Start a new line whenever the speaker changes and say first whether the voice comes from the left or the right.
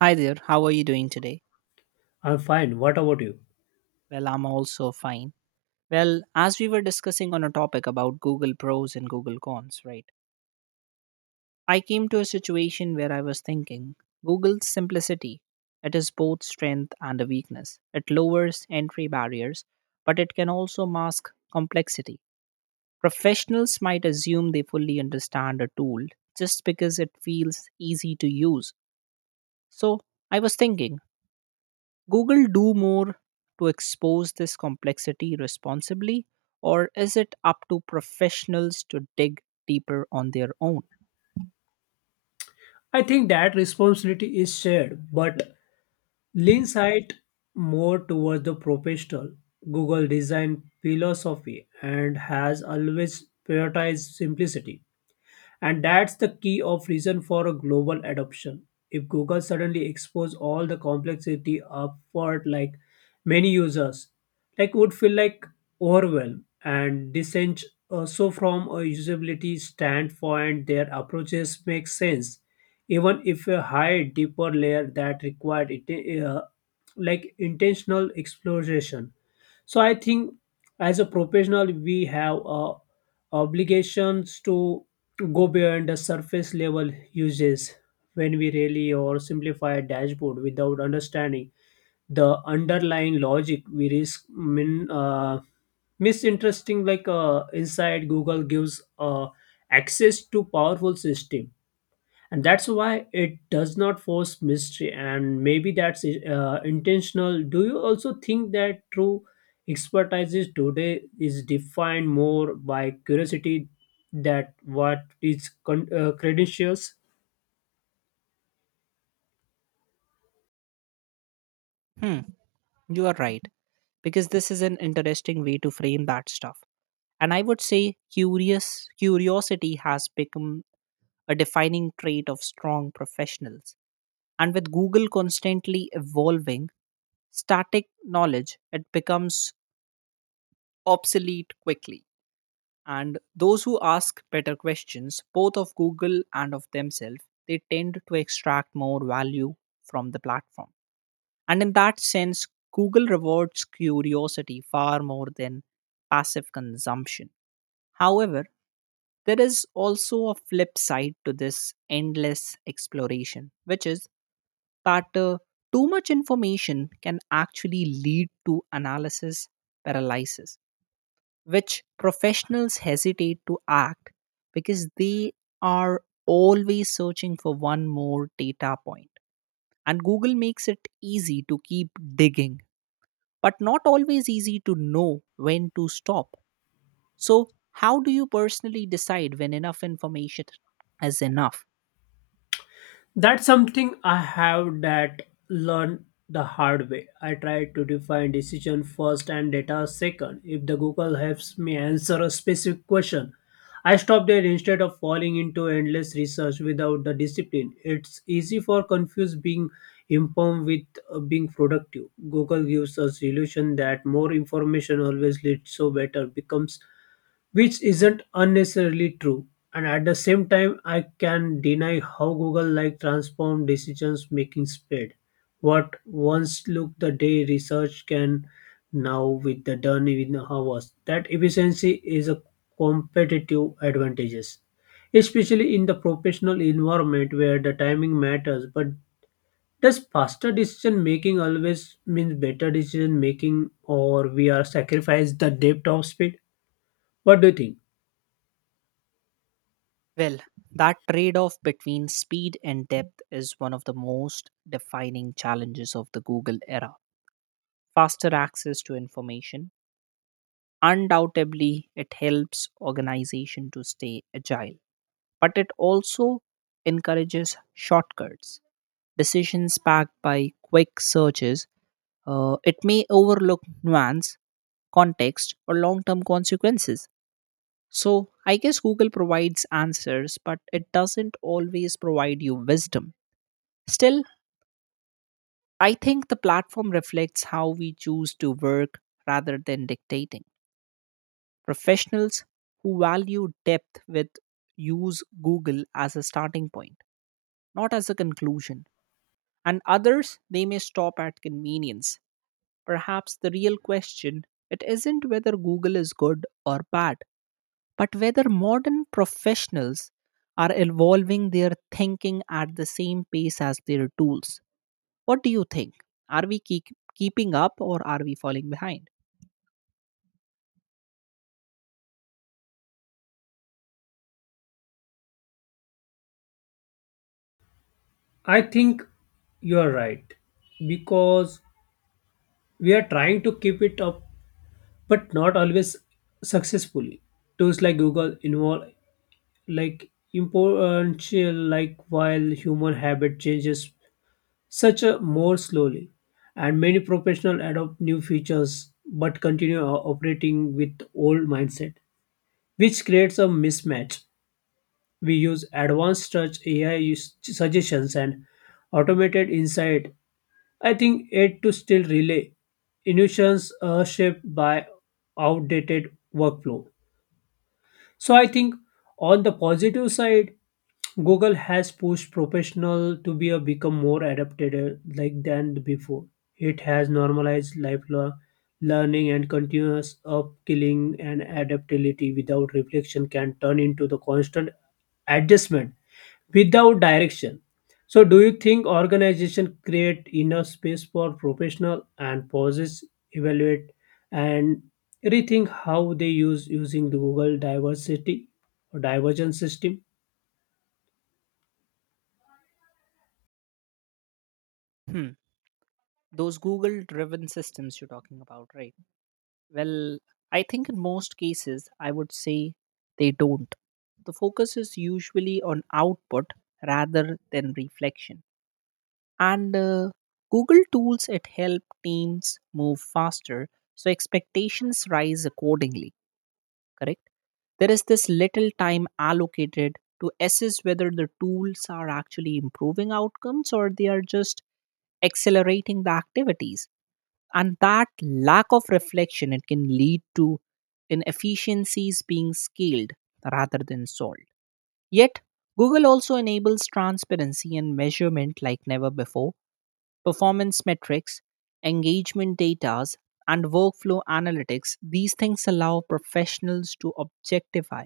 right: Hi there, how are you doing today?
left: I'm fine. What about you?
right: Well, I'm also fine. Well, as we were discussing on a topic about Google pros and Google cons, right? I came to a situation where I was thinking Google's simplicity. It is both strength and a weakness. It lowers entry barriers, but it can also mask complexity. Professionals might assume they fully understand a tool just because it feels easy to use. So, I was thinking Google do more to expose this complexity responsibly, or is it up to professionals to dig deeper on their own?
left: I think that responsibility is shared, but leans it more towards the professional Google design philosophy and has always prioritized simplicity. And that's the key of reason for a global adoption. If Google suddenly expose all the complexity upward like many users, like would feel like overwhelmed and dissent. So from a usability standpoint, their approaches make sense, even if a high deeper layer that required it, like intentional exploration. So I think as a professional, we have obligations to go beyond the surface level uses when we really or simplify a dashboard without understanding the underlying logic. We risk misinteresting like inside Google gives access to powerful system, and that's why it does not force mystery, and maybe that's intentional. Do you also think that true expertise is today is defined more by curiosity that what is credentials?
right: Hmm, you are right, because this is an interesting way to frame that stuff. And I would say curious curiosity has become a defining trait of strong professionals. And with Google constantly evolving, static knowledge it becomes obsolete quickly. And those who ask better questions, both of Google and of themselves, they tend to extract more value from the platform. And in that sense, Google rewards curiosity far more than passive consumption. However, there is also a flip side to this endless exploration, which is that too much information can actually lead to analysis paralysis which professionals hesitate to act because they are always searching for one more data point. And Google makes it easy to keep digging, but not always easy to know when to stop. So, how do you personally decide when enough information is enough?
left: That's something I have that learned the hard way. I tried to define decision first and data second. If the Google helps me answer a specific question, I stop there instead of falling into endless research without the discipline. It's easy for confused being informed with being productive. Google gives us illusion that more information always leads so better becomes, which isn't unnecessarily true. And at the same time, I can deny how Google like transform decisions making speed. What once looked the day research can now with the done in hours. That efficiency is a competitive advantages, especially in the professional environment where the timing matters. But does faster decision making always means better decision making, or we are sacrifice the depth of speed? What do you think?
right: Well, that trade off between speed and depth is one of the most defining challenges of the Google era. Faster access to information, undoubtedly, it helps organization to stay agile, but it also encourages shortcuts, decisions backed by quick searches. It may overlook nuance, context, or long term consequences. So, I guess Google provides answers, but it doesn't always provide you wisdom. Still, I think the platform reflects how we choose to work rather than dictating. Professionals who value depth with use Google as a starting point, not as a conclusion. And others, they may stop at convenience. Perhaps the real question it isn't whether Google is good or bad, but whether modern professionals are evolving their thinking at the same pace as their tools. What do you think? Are we keeping up or are we falling behind?
left: I think you are right because we are trying to keep it up, but not always successfully. Tools like Google involve like importantial like while human habit changes such a more slowly, and many professionals adopt new features but continue operating with old mindset, which creates a mismatch. We use advanced search AI suggestions and automated insight. I think it to still relay innovations are shaped by outdated workflow. So I think on the positive side, Google has pushed professional to be a become more adapted, like, than before. It has normalized lifelong learning and continuous upskilling, and adaptability without reflection can turn into the constant adjustment without direction. So, do you think organization create enough space for professional and pauses, evaluate, and rethink how they use using the Google diversity or divergent system?
right: Hmm. Those Google driven systems you're talking about, right? Well, I think in most cases, I would say they don't. The focus is usually on output rather than reflection. And Google tools it help teams move faster, so expectations rise accordingly. Correct, there is this little time allocated to assess whether the tools are actually improving outcomes or they are just accelerating the activities, and that lack of reflection it can lead to inefficiencies being scaled rather than solved. Yet Google also enables transparency and measurement like never before. Performance metrics, engagement datas, and workflow analytics, these things allow professionals to objectify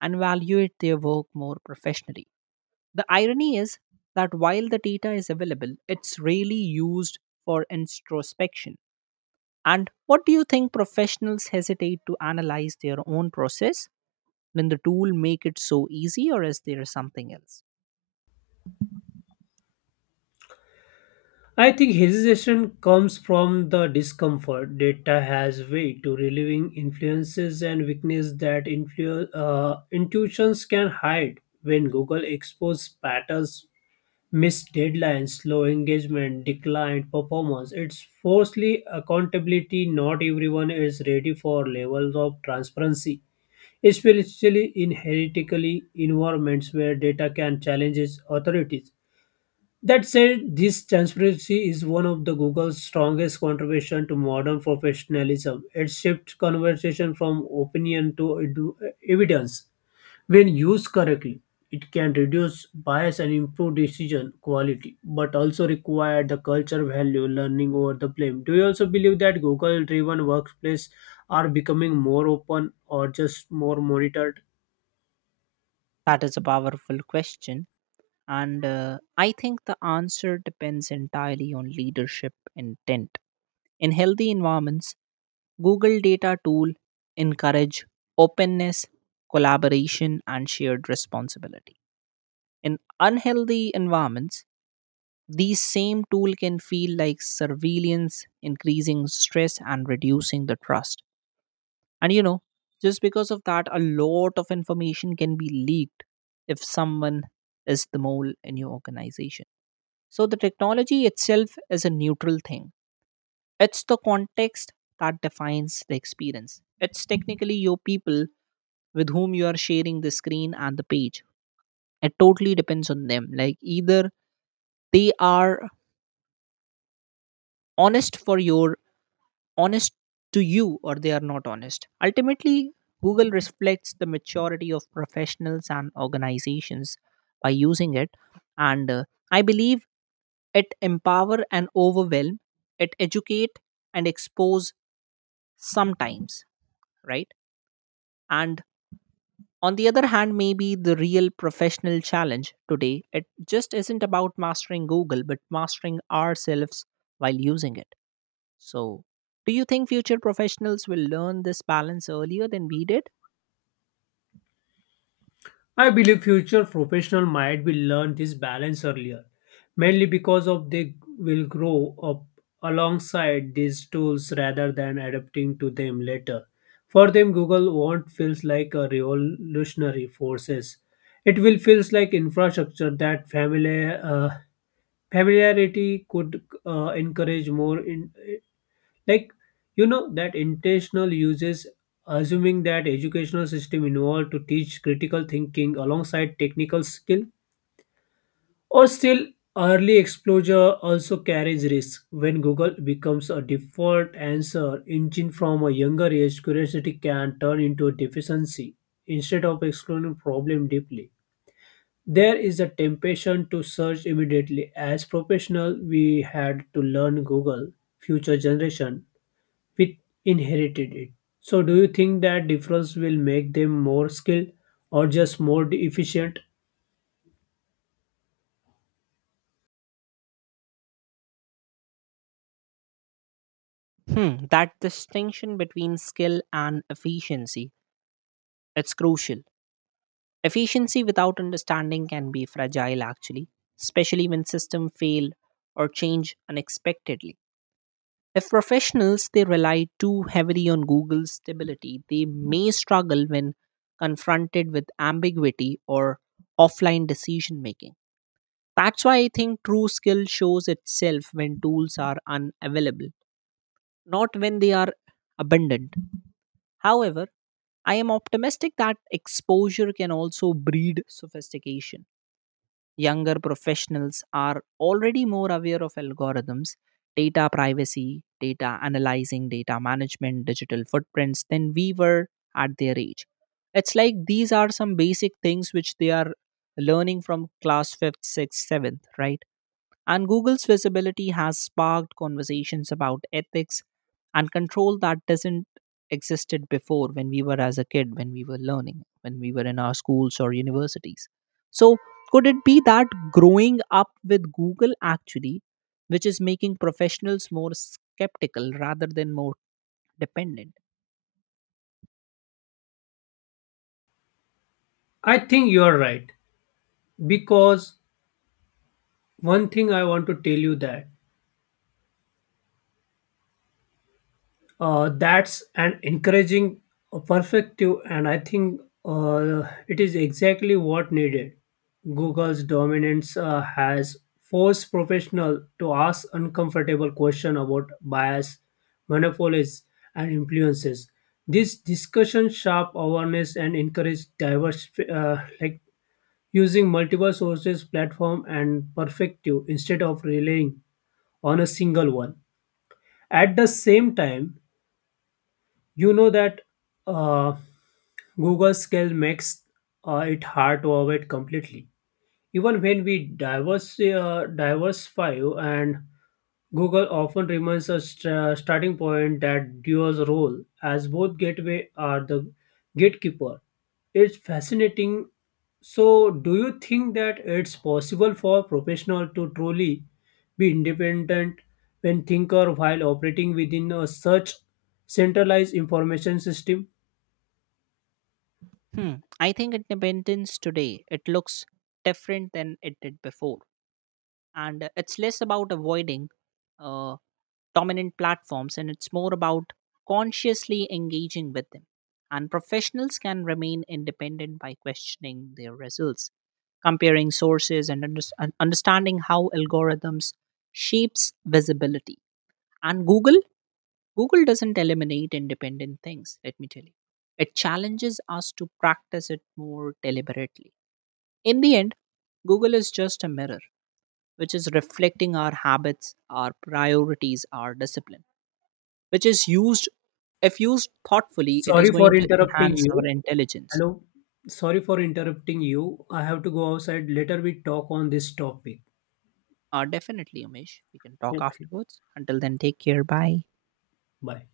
right: and evaluate their work more professionally. The irony is that while the data is available, it's rarely used for introspection. And what do you think professionals hesitate to analyze their own process? Did the tool make it so easy, or is there something else?
left: I think hesitation comes from the discomfort data has weight to relieving influences and weakness that intuitions can hide when Google exposes patterns, missed deadlines, slow engagement, declined performance. It's falsely accountability. Not everyone is ready for levels of transparency, especially in heretical environments where data can challenge its authorities. That said, this transparency is one of the Google's strongest contribution to modern professionalism. It shifts conversation from opinion to evidence. When used correctly, it can reduce bias and improve decision quality, but also require the culture value learning over the blame. Do you also believe that Google driven workplace are becoming more open or just more monitored?
right: That is a powerful question. And I think the answer depends entirely on leadership intent. In healthy environments, Google data tool encourage openness, collaboration, and shared responsibility. In unhealthy environments, these same tool can feel like surveillance, increasing stress and reducing the trust. And just because of that, a lot of information can be leaked if someone is the mole in your organization. So the technology itself is a neutral thing. It's the context that defines the experience. It's technically your people with whom you are sharing the screen and the page. It totally depends on them. Like either they are honest for your honest to you or they are not honest. Ultimately, Google reflects the maturity of professionals and organizations by using it, and I believe it empower and overwhelm, it educate and expose sometimes, right? And on the other hand, maybe the real professional challenge today, it just isn't about mastering Google, but mastering ourselves while using it. So, do you think future professionals will learn this balance earlier than we did?
left: I believe future professionals might be learn this balance earlier, mainly because of they will grow up alongside these tools rather than adapting to them later. For them, Google won't feels like a revolutionary forces. It will feels like infrastructure that familiarity could encourage more like, you know, that intentional uses, assuming that educational system involved to teach critical thinking alongside technical skill, or still early exposure also carries risk. When Google becomes a default answer engine from a younger age, curiosity can turn into a deficiency. Instead of exploring problem deeply, there is a temptation to search immediately. As professional, we had to learn Google. Future generation, we inherited it. So, do you think that difference will make them more skilled or just more efficient?
right: Hmm, that distinction between skill and efficiency, it's crucial. Efficiency without understanding can be fragile actually, especially when systems fail or change unexpectedly. If professionals they rely too heavily on Google's stability, they may struggle when confronted with ambiguity or offline decision making. That's why I think true skill shows itself when tools are unavailable, not when they are abundant. However, I am optimistic that exposure can also breed sophistication. Younger professionals are already more aware of algorithms, data privacy, data analyzing, data management, digital footprints than we were at their age. It's like these are some basic things which they are learning from class 5th, 6th, 7th, right? And Google's visibility has sparked conversations about ethics and control that doesn't existed before when we were as a kid, when we were learning, when we were in our schools or universities. So, could it be that growing up with Google actually, which is making professionals more skeptical rather than more dependent?
left: I think you are right because one thing I want to tell you that that's an encouraging perspective, and I think it is exactly what needed. Google's dominance has forced professionals to ask uncomfortable questions about bias, monopolies, and influences. This discussion sharp awareness and encourage diverse, like, using multiple sources, platform and perspective instead of relying on a single one. At the same time, you know that, uh, Google scale makes it hard to avoid completely. Even when we diversify, and Google often remains a starting point, that duo's role as both gateway are the gatekeeper. It's fascinating. So, do you think that it's possible for professional to truly be independent when thinker while operating within a such centralized information system?
right: Hmm. I think independence today it looks different than it did before, and it's less about avoiding. Uh, Dominant platforms, and it's more about consciously engaging with them. And professionals can remain independent by questioning their results, comparing sources, and and understanding how algorithms shapes visibility. And Google doesn't eliminate independent things. Let me tell you, it challenges us to practice it more deliberately. In the end, Google is just a mirror, which is reflecting our habits, our priorities, our discipline which is used. If used thoughtfully, it is
left: Sorry
right: going
left: for
right: to
left: interrupting
right: enhance our
left: you.
right: intelligence.
left: Hello. Sorry for interrupting you. I have to go outside. Later we talk on this topic.
right: Definitely, Amish, we can talk
left: Okay.
right: afterwards. Until then, take care. Bye.
left: Bye.